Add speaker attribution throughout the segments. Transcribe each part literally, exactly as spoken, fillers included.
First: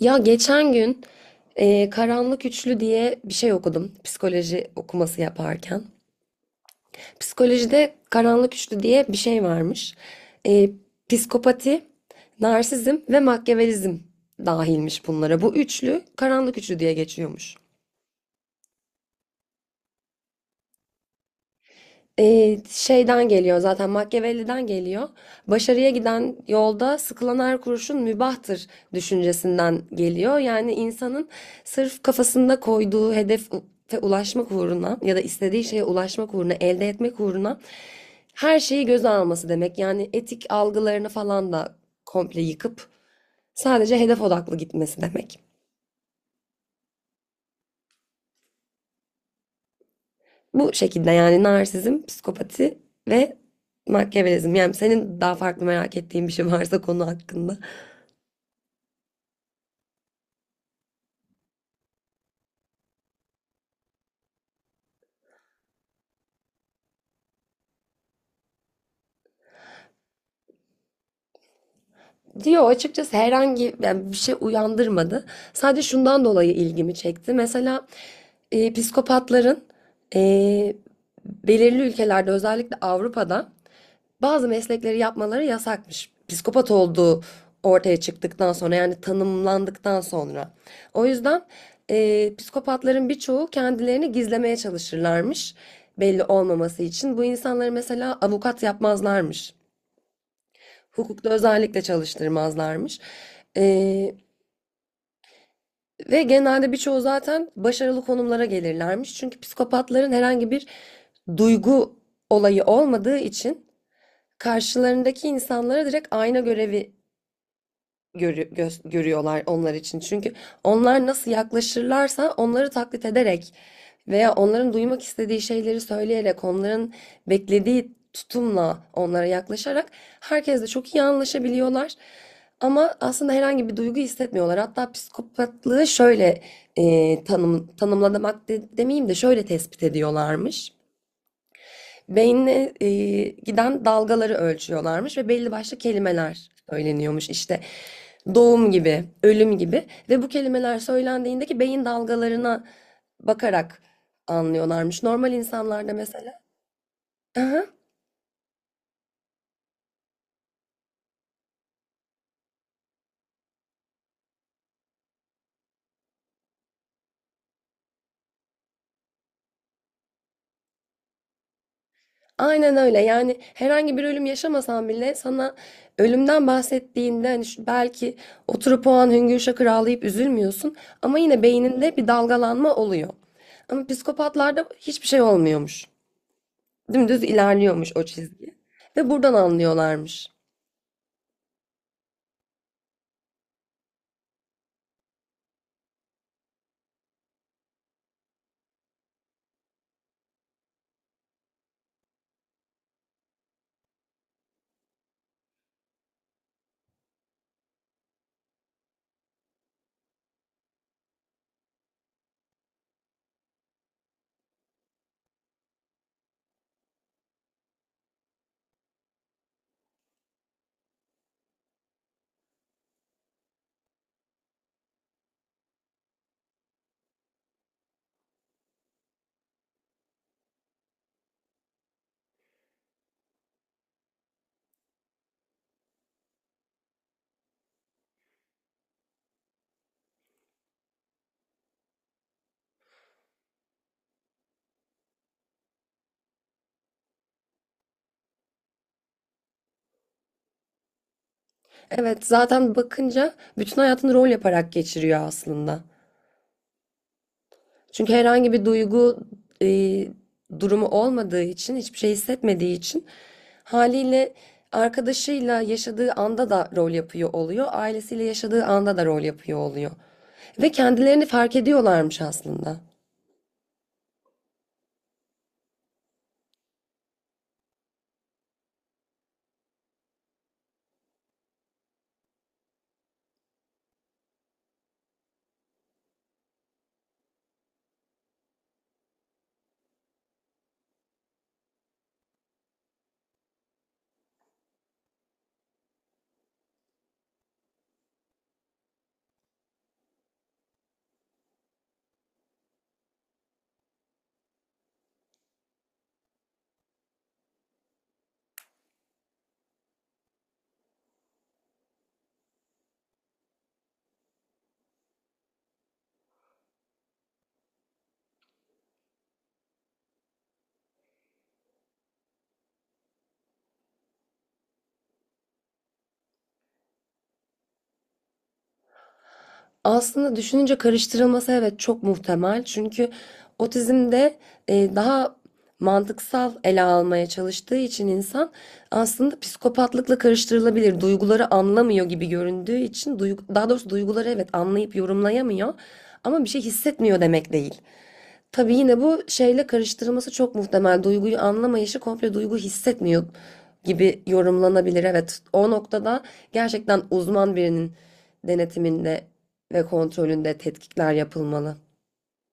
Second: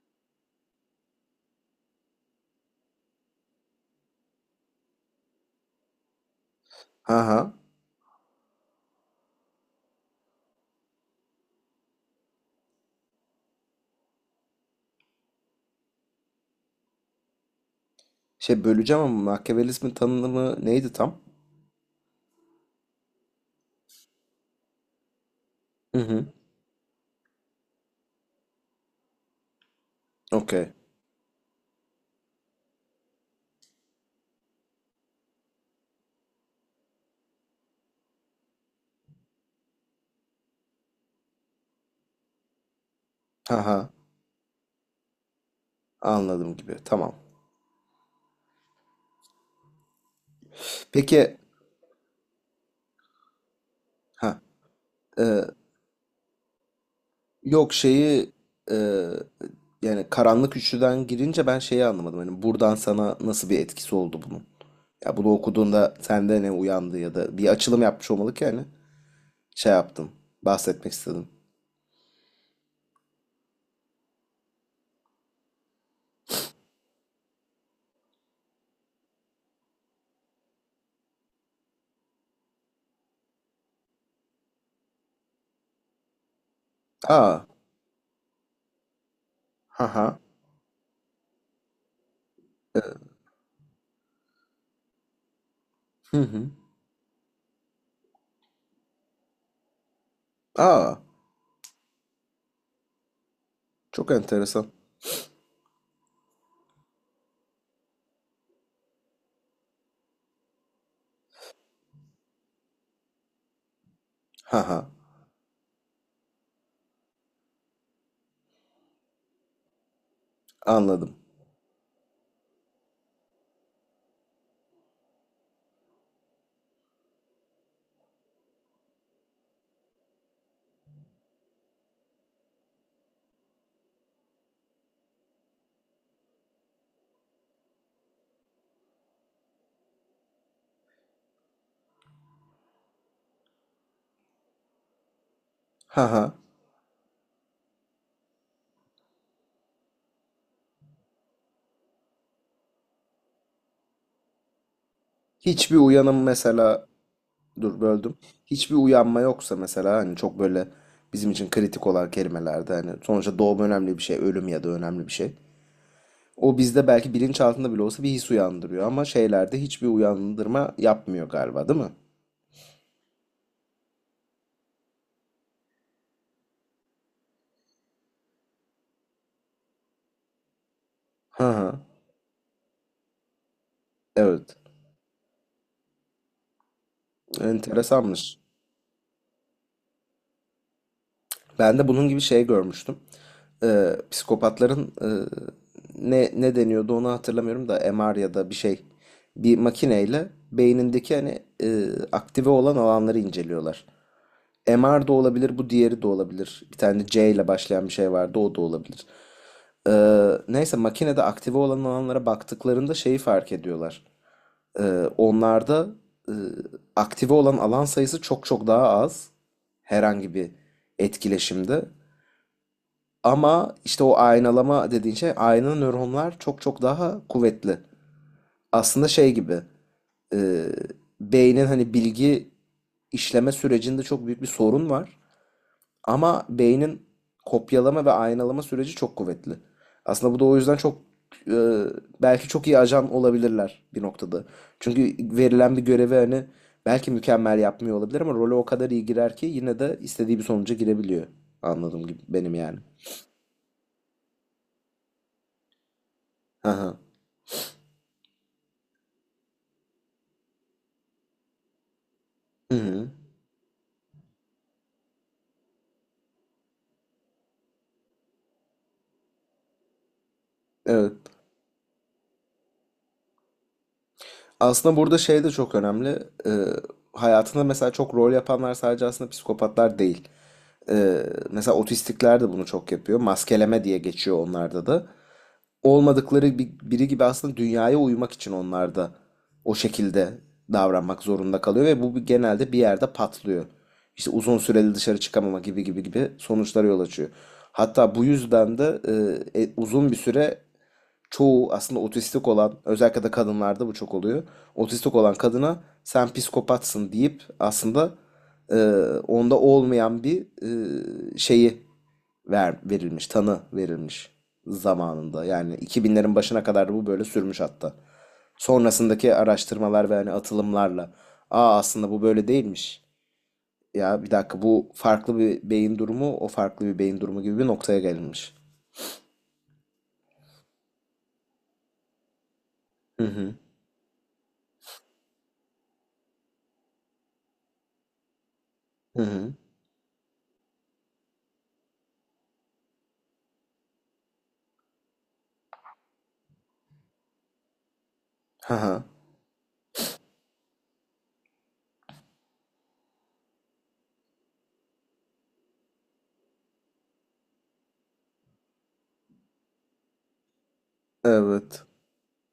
Speaker 1: Ya geçen gün e, Karanlık Üçlü diye bir şey okudum. Psikoloji okuması yaparken.
Speaker 2: Ha ha.
Speaker 1: Psikolojide Karanlık Üçlü diye bir şey varmış. E, psikopati, narsizm ve makyavelizm dahilmiş bunlara. Bu üçlü Karanlık Üçlü diye geçiyormuş.
Speaker 2: Şey böleceğim ama makyavelizmin tanımı neydi tam?
Speaker 1: Ee, şeyden geliyor zaten, Machiavelli'den geliyor. Başarıya
Speaker 2: Hı hı.
Speaker 1: giden yolda sıkılan her kuruşun mübahtır düşüncesinden geliyor. Yani
Speaker 2: Okey.
Speaker 1: insanın sırf kafasında koyduğu hedefe ulaşmak uğruna ya da istediği şeye ulaşmak uğruna, elde etmek uğruna her şeyi göze alması demek. Yani etik algılarını falan da komple yıkıp
Speaker 2: Ha ha.
Speaker 1: sadece hedef odaklı gitmesi demek.
Speaker 2: Anladım gibi. Tamam.
Speaker 1: Bu şekilde
Speaker 2: Peki
Speaker 1: yani narsizm, psikopati ve
Speaker 2: ha
Speaker 1: Machiavellizm. Yani senin
Speaker 2: e,
Speaker 1: daha farklı merak ettiğin bir şey varsa konu hakkında.
Speaker 2: yok şeyi, e, yani karanlık üçlüden girince ben şeyi anlamadım. Hani buradan sana nasıl bir etkisi oldu bunun? Ya bunu okuduğunda sende ne uyandı ya da bir açılım yapmış olmalı ki, yani şey yaptım. Bahsetmek istedim.
Speaker 1: Diyor açıkçası herhangi yani bir şey uyandırmadı. Sadece şundan dolayı ilgimi çekti. Mesela e, psikopatların e, belirli ülkelerde özellikle Avrupa'da bazı meslekleri yapmaları yasakmış. Psikopat olduğu
Speaker 2: Aa.
Speaker 1: ortaya çıktıktan sonra yani
Speaker 2: Ha
Speaker 1: tanımlandıktan
Speaker 2: ha.
Speaker 1: sonra. O yüzden e, psikopatların birçoğu kendilerini gizlemeye çalışırlarmış
Speaker 2: Hı
Speaker 1: belli
Speaker 2: hı.
Speaker 1: olmaması için. Bu insanları mesela avukat yapmazlarmış.
Speaker 2: Aa.
Speaker 1: Hukukta özellikle çalıştırmazlarmış.
Speaker 2: Çok
Speaker 1: E,
Speaker 2: enteresan.
Speaker 1: ve genelde birçoğu zaten başarılı konumlara gelirlermiş. Çünkü psikopatların herhangi bir duygu olayı olmadığı için
Speaker 2: Ha ha.
Speaker 1: karşılarındaki insanlara direkt ayna görevi görü- göz- görüyorlar onlar için. Çünkü onlar
Speaker 2: Anladım.
Speaker 1: nasıl yaklaşırlarsa onları taklit ederek veya onların duymak istediği şeyleri söyleyerek, onların beklediği tutumla onlara yaklaşarak herkesle çok iyi anlaşabiliyorlar. Ama aslında herhangi bir duygu hissetmiyorlar. Hatta psikopatlığı şöyle e, tanım, tanımlamak de- demeyeyim de şöyle tespit ediyorlarmış. Beynine, eee, giden dalgaları ölçüyorlarmış ve belli başlı
Speaker 2: Ha ha.
Speaker 1: kelimeler söyleniyormuş. İşte doğum gibi, ölüm gibi, ve bu kelimeler söylendiğindeki beyin dalgalarına bakarak anlıyorlarmış. Normal
Speaker 2: Hiçbir
Speaker 1: insanlarda
Speaker 2: uyanım
Speaker 1: mesela.
Speaker 2: mesela,
Speaker 1: Aha,
Speaker 2: dur böldüm. Hiçbir uyanma yoksa mesela hani çok böyle bizim için kritik olan kelimelerde, hani sonuçta doğum önemli bir şey, ölüm ya da önemli bir şey. O bizde belki bilinçaltında bile olsa bir his uyandırıyor, ama şeylerde hiçbir uyandırma yapmıyor galiba, değil mi?
Speaker 1: aynen öyle. Yani herhangi bir ölüm yaşamasan bile sana ölümden bahsettiğinde hani şu- belki oturup o an hüngür şakır ağlayıp üzülmüyorsun ama yine
Speaker 2: Hı hı.
Speaker 1: beyninde bir dalgalanma oluyor. Ama
Speaker 2: Evet.
Speaker 1: psikopatlarda hiçbir şey olmuyormuş. Dümdüz ilerliyormuş o
Speaker 2: Enteresanmış.
Speaker 1: çizgi. Ve buradan anlıyorlarmış.
Speaker 2: Ben de bunun gibi şey görmüştüm. Ee, psikopatların e, ne ne deniyordu onu hatırlamıyorum da, M R ya da bir şey. Bir makineyle beynindeki hani e, aktive olan alanları inceliyorlar. M R da olabilir, bu diğeri de olabilir. Bir tane C ile başlayan bir şey vardı, o da olabilir. Ee, neyse makinede aktive olan alanlara baktıklarında şeyi fark ediyorlar. Ee, onlarda e, aktive olan alan sayısı çok çok daha az herhangi bir etkileşimde. Ama işte o aynalama dediğin şey, ayna nöronlar çok çok daha kuvvetli. Aslında şey gibi, e, beynin hani bilgi işleme sürecinde çok büyük bir sorun var. Ama beynin kopyalama ve aynalama süreci çok kuvvetli. Aslında bu da o yüzden çok, e, belki çok iyi ajan olabilirler bir noktada. Çünkü verilen bir görevi hani belki mükemmel yapmıyor olabilir ama role o kadar iyi girer ki yine de istediği bir sonuca girebiliyor. Anladığım gibi
Speaker 1: Evet,
Speaker 2: benim,
Speaker 1: zaten
Speaker 2: yani.
Speaker 1: bakınca bütün hayatını rol yaparak geçiriyor aslında.
Speaker 2: Hı.
Speaker 1: Çünkü herhangi bir duygu e, durumu olmadığı için, hiçbir şey hissetmediği
Speaker 2: Hı
Speaker 1: için
Speaker 2: hı.
Speaker 1: haliyle arkadaşıyla yaşadığı anda da rol yapıyor oluyor, ailesiyle yaşadığı anda da rol yapıyor oluyor. Ve
Speaker 2: Evet.
Speaker 1: kendilerini fark ediyorlarmış aslında.
Speaker 2: Aslında burada şey de çok önemli. Ee, hayatında mesela çok rol yapanlar sadece aslında psikopatlar değil. Ee, mesela otistikler de bunu çok yapıyor. Maskeleme diye geçiyor onlarda da. Olmadıkları bir- biri gibi aslında dünyaya uymak için onlar da o şekilde davranmak zorunda kalıyor ve bu bir- genelde bir yerde patlıyor. İşte uzun süreli dışarı çıkamama gibi gibi gibi sonuçlara yol açıyor. Hatta bu yüzden de, e, e, uzun bir süre çoğu aslında otistik olan, özellikle de kadınlarda bu çok oluyor. Otistik olan kadına sen psikopatsın deyip aslında, e, onda olmayan bir e, şeyi, ver, verilmiş, tanı verilmiş zamanında. Yani iki binlerin başına kadar da bu böyle sürmüş hatta. Sonrasındaki araştırmalar ve hani atılımlarla, aa, aslında bu böyle değilmiş. Ya bir dakika, bu farklı bir beyin durumu, o farklı bir beyin durumu gibi bir noktaya gelinmiş.
Speaker 1: Aslında düşününce karıştırılması evet çok muhtemel. Çünkü
Speaker 2: Hı hı.
Speaker 1: otizmde e, daha mantıksal ele almaya çalıştığı için insan
Speaker 2: Hı
Speaker 1: aslında
Speaker 2: hı.
Speaker 1: psikopatlıkla karıştırılabilir. Duyguları anlamıyor gibi göründüğü için duygu- daha doğrusu duyguları evet anlayıp yorumlayamıyor ama bir şey hissetmiyor demek değil. Tabii
Speaker 2: Hı
Speaker 1: yine
Speaker 2: hı.
Speaker 1: bu şeyle karıştırılması çok muhtemel. Duyguyu anlamayışı komple duygu hissetmiyor gibi yorumlanabilir. Evet, o noktada gerçekten uzman birinin denetiminde ve kontrolünde tetkikler yapılmalı.
Speaker 2: Evet.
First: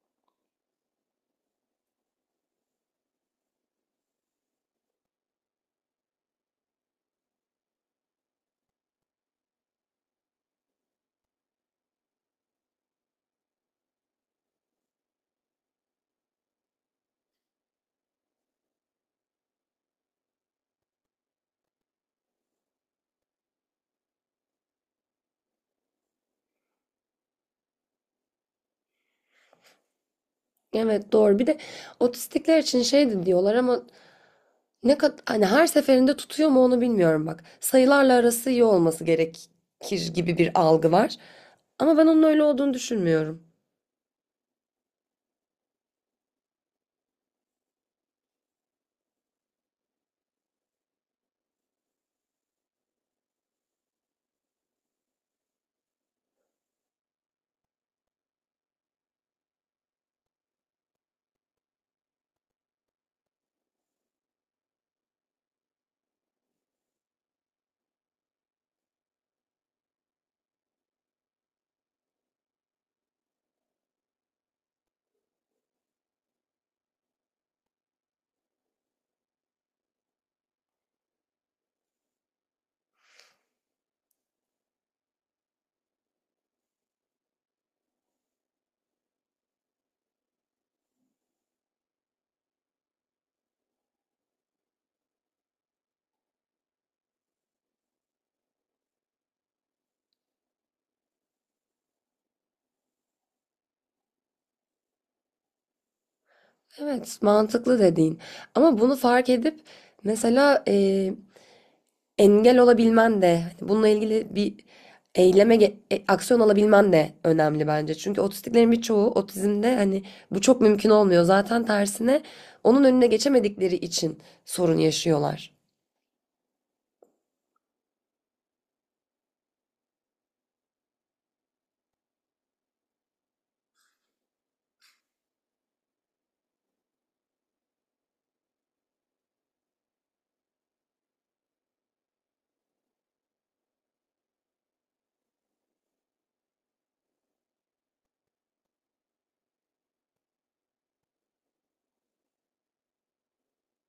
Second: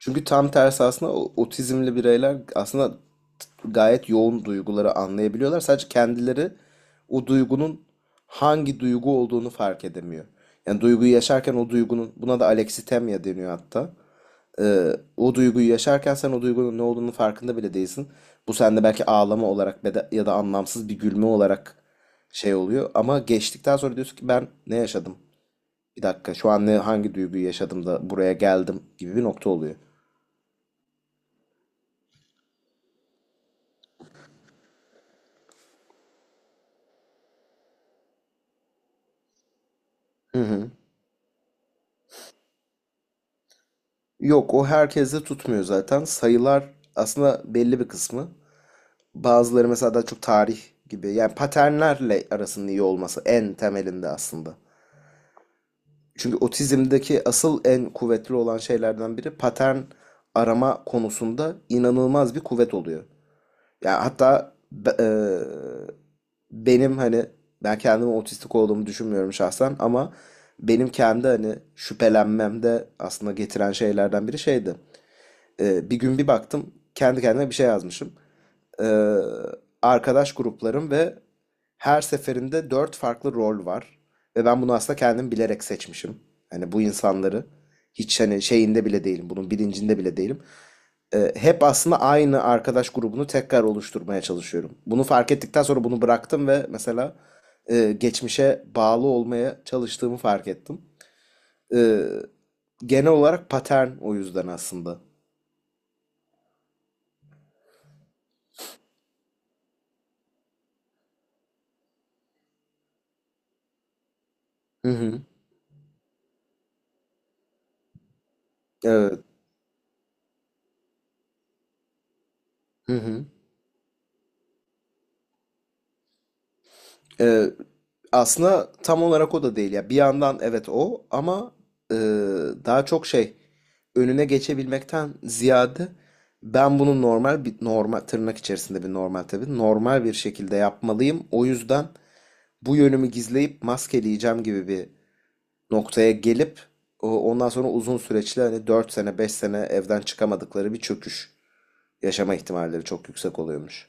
Speaker 2: Çünkü tam tersi aslında o- otizmli bireyler aslında gayet yoğun duyguları anlayabiliyorlar. Sadece kendileri o duygunun hangi duygu olduğunu fark edemiyor. Yani duyguyu yaşarken o duygunun, buna da alexitemya deniyor hatta. Ee, o duyguyu yaşarken sen o duygunun ne olduğunu farkında bile değilsin. Bu sende belki ağlama olarak ya da, ya da anlamsız bir gülme olarak şey oluyor. Ama geçtikten sonra diyorsun ki, ben ne yaşadım? Bir dakika, şu an ne, hangi duyguyu yaşadım da buraya geldim gibi bir nokta oluyor.
Speaker 1: Evet, doğru. Bir de otistikler için şey de diyorlar ama ne kadar hani her seferinde tutuyor mu onu bilmiyorum bak. Sayılarla arası iyi olması gerekir gibi
Speaker 2: Hı
Speaker 1: bir
Speaker 2: hı.
Speaker 1: algı var. Ama ben onun öyle olduğunu düşünmüyorum.
Speaker 2: Yok, o herkeste tutmuyor zaten. Sayılar aslında belli bir kısmı. Bazıları mesela daha çok tarih gibi. Yani paternlerle arasının iyi olması en temelinde aslında. Çünkü otizmdeki asıl en kuvvetli olan şeylerden biri, patern arama konusunda inanılmaz bir kuvvet oluyor. Yani hatta be- eee, benim hani ben kendimi otistik olduğumu düşünmüyorum şahsen, ama benim kendi hani şüphelenmemde aslında getiren şeylerden biri şeydi. Ee, bir gün bir baktım kendi kendime bir şey yazmışım. Ee, arkadaş gruplarım ve her seferinde dört farklı rol var. Ve ben bunu aslında kendim bilerek seçmişim. Hani bu insanları, hiç hani şeyinde bile değilim, bunun bilincinde bile değilim. Ee, hep aslında aynı arkadaş grubunu tekrar oluşturmaya çalışıyorum. Bunu fark ettikten sonra bunu bıraktım ve mesela, e, geçmişe bağlı olmaya çalıştığımı fark ettim. Ee, genel olarak patern o yüzden aslında.
Speaker 1: Evet, mantıklı dediğin. Ama bunu fark edip mesela e, engel olabilmen de hani bununla ilgili bir
Speaker 2: Hı hı.
Speaker 1: eyleme ge- e, aksiyon alabilmen de önemli bence. Çünkü otistiklerin birçoğu
Speaker 2: Evet.
Speaker 1: otizmde hani bu çok mümkün olmuyor. Zaten tersine onun
Speaker 2: Hı
Speaker 1: önüne
Speaker 2: hı.
Speaker 1: geçemedikleri için sorun yaşıyorlar.
Speaker 2: Ee, aslında tam olarak o da değil ya. Bir yandan evet o, ama e, daha çok şey, önüne geçebilmekten ziyade ben bunu normal bir, normal tırnak içerisinde bir normal, tabii normal bir şekilde yapmalıyım. O yüzden bu yönümü gizleyip maskeleyeceğim gibi bir noktaya gelip, o- ondan sonra uzun süreçli hani dört sene beş sene evden çıkamadıkları bir çöküş yaşama ihtimalleri çok yüksek oluyormuş.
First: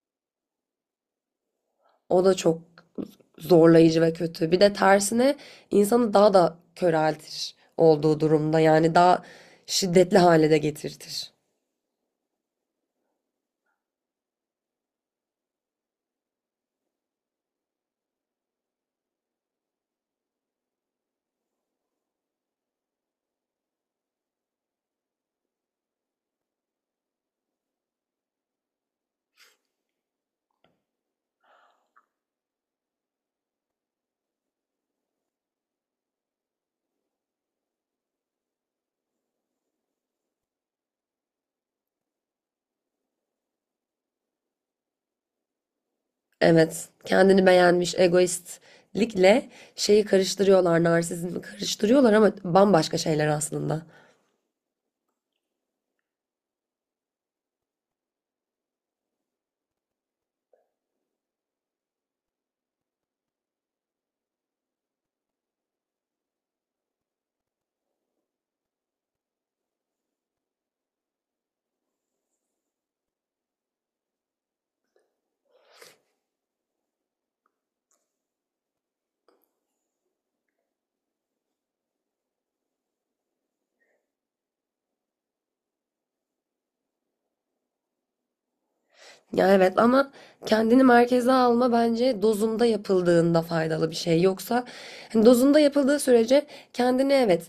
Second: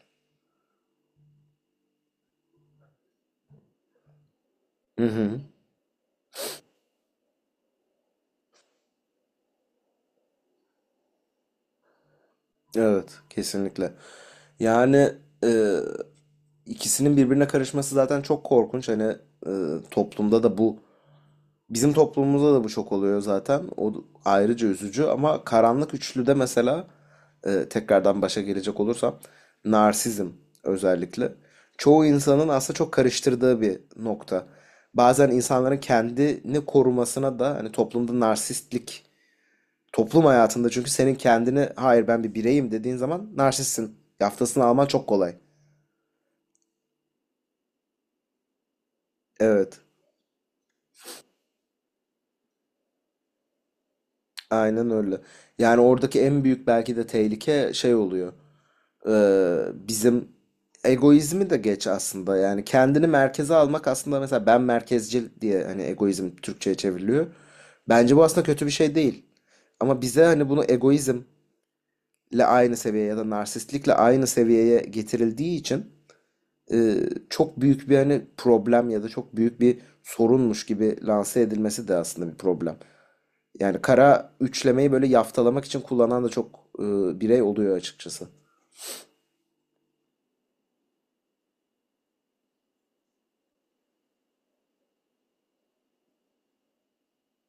Speaker 1: O da çok zorlayıcı ve kötü. Bir de
Speaker 2: Hı
Speaker 1: tersine
Speaker 2: hı.
Speaker 1: insanı daha da köreltir olduğu durumda. Yani daha şiddetli hale de getirtir.
Speaker 2: Evet, kesinlikle. Yani, e, ikisinin birbirine karışması zaten çok korkunç. Hani, e, toplumda da bu, bizim toplumumuzda da bu çok oluyor zaten. O ayrıca üzücü, ama karanlık üçlüde mesela, e, tekrardan başa gelecek olursam, narsizm özellikle çoğu insanın aslında çok karıştırdığı bir nokta. Bazen insanların kendini korumasına da hani toplumda narsistlik, toplum hayatında çünkü senin kendini, hayır ben bir bireyim dediğin zaman narsistsin yaftasını alman çok kolay.
Speaker 1: Evet, kendini beğenmiş egoistlikle
Speaker 2: Evet,
Speaker 1: şeyi karıştırıyorlar, narsizmi karıştırıyorlar ama bambaşka şeyler aslında.
Speaker 2: aynen öyle. Yani oradaki en büyük belki de tehlike şey oluyor. Ee, bizim egoizmi de geç aslında. Yani kendini merkeze almak aslında, mesela ben merkezcil diye hani egoizm Türkçe'ye çevriliyor. Bence bu aslında kötü bir şey değil. Ama bize hani bunu egoizmle aynı seviyeye ya da narsistlikle aynı seviyeye getirildiği için, e, çok büyük bir hani problem ya da çok büyük bir sorunmuş gibi lanse edilmesi de aslında bir problem. Yani kara üçlemeyi böyle yaftalamak için kullanan da çok, e, birey oluyor açıkçası.
Speaker 1: Ya evet, ama kendini merkeze alma bence dozunda yapıldığında faydalı bir şey. Yoksa hani dozunda yapıldığı sürece kendini evet,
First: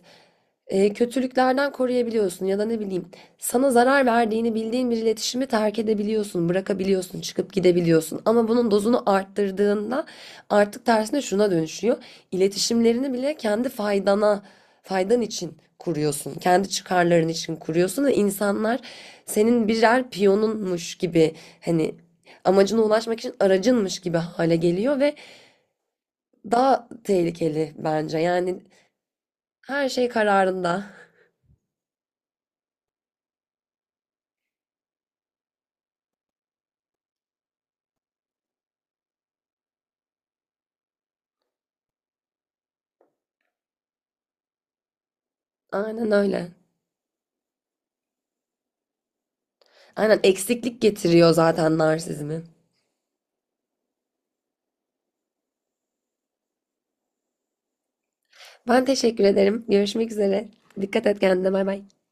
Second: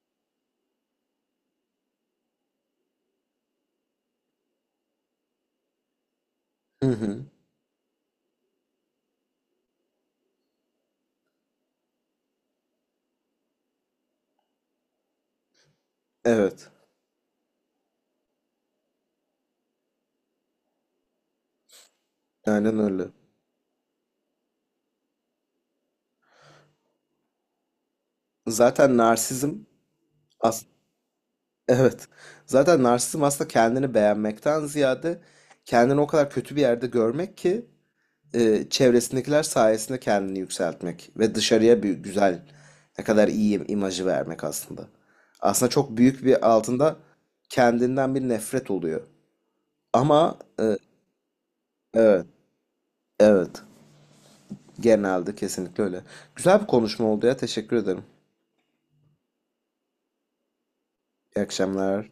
Speaker 1: e, kötülüklerden koruyabiliyorsun ya da ne bileyim sana zarar verdiğini bildiğin bir iletişimi terk edebiliyorsun,
Speaker 2: Hı
Speaker 1: bırakabiliyorsun,
Speaker 2: hı.
Speaker 1: çıkıp gidebiliyorsun. Ama bunun dozunu arttırdığında artık tersine şuna dönüşüyor. İletişimlerini bile kendi faydana, faydan için kuruyorsun. Kendi
Speaker 2: Evet.
Speaker 1: çıkarların için kuruyorsun ve insanlar senin birer piyonunmuş gibi hani
Speaker 2: Aynen
Speaker 1: amacına
Speaker 2: öyle.
Speaker 1: ulaşmak için aracınmış gibi hale geliyor ve daha tehlikeli bence. Yani
Speaker 2: Zaten narsizm
Speaker 1: her şey
Speaker 2: as
Speaker 1: kararında.
Speaker 2: evet. Zaten narsizm aslında kendini beğenmekten ziyade, kendini o kadar kötü bir yerde görmek ki, e, çevresindekiler sayesinde kendini yükseltmek ve dışarıya bir güzel, ne kadar iyi imajı vermek aslında. Aslında çok
Speaker 1: Aynen
Speaker 2: büyük bir
Speaker 1: öyle.
Speaker 2: altında kendinden bir nefret oluyor.
Speaker 1: Aynen,
Speaker 2: Ama, e,
Speaker 1: eksiklik getiriyor zaten
Speaker 2: evet,
Speaker 1: narsizmi.
Speaker 2: evet. Genelde kesinlikle öyle. Güzel bir konuşma oldu ya. Teşekkür ederim.
Speaker 1: Ben teşekkür ederim. Görüşmek üzere. Dikkat et
Speaker 2: İyi
Speaker 1: kendine. Bay bay.
Speaker 2: akşamlar.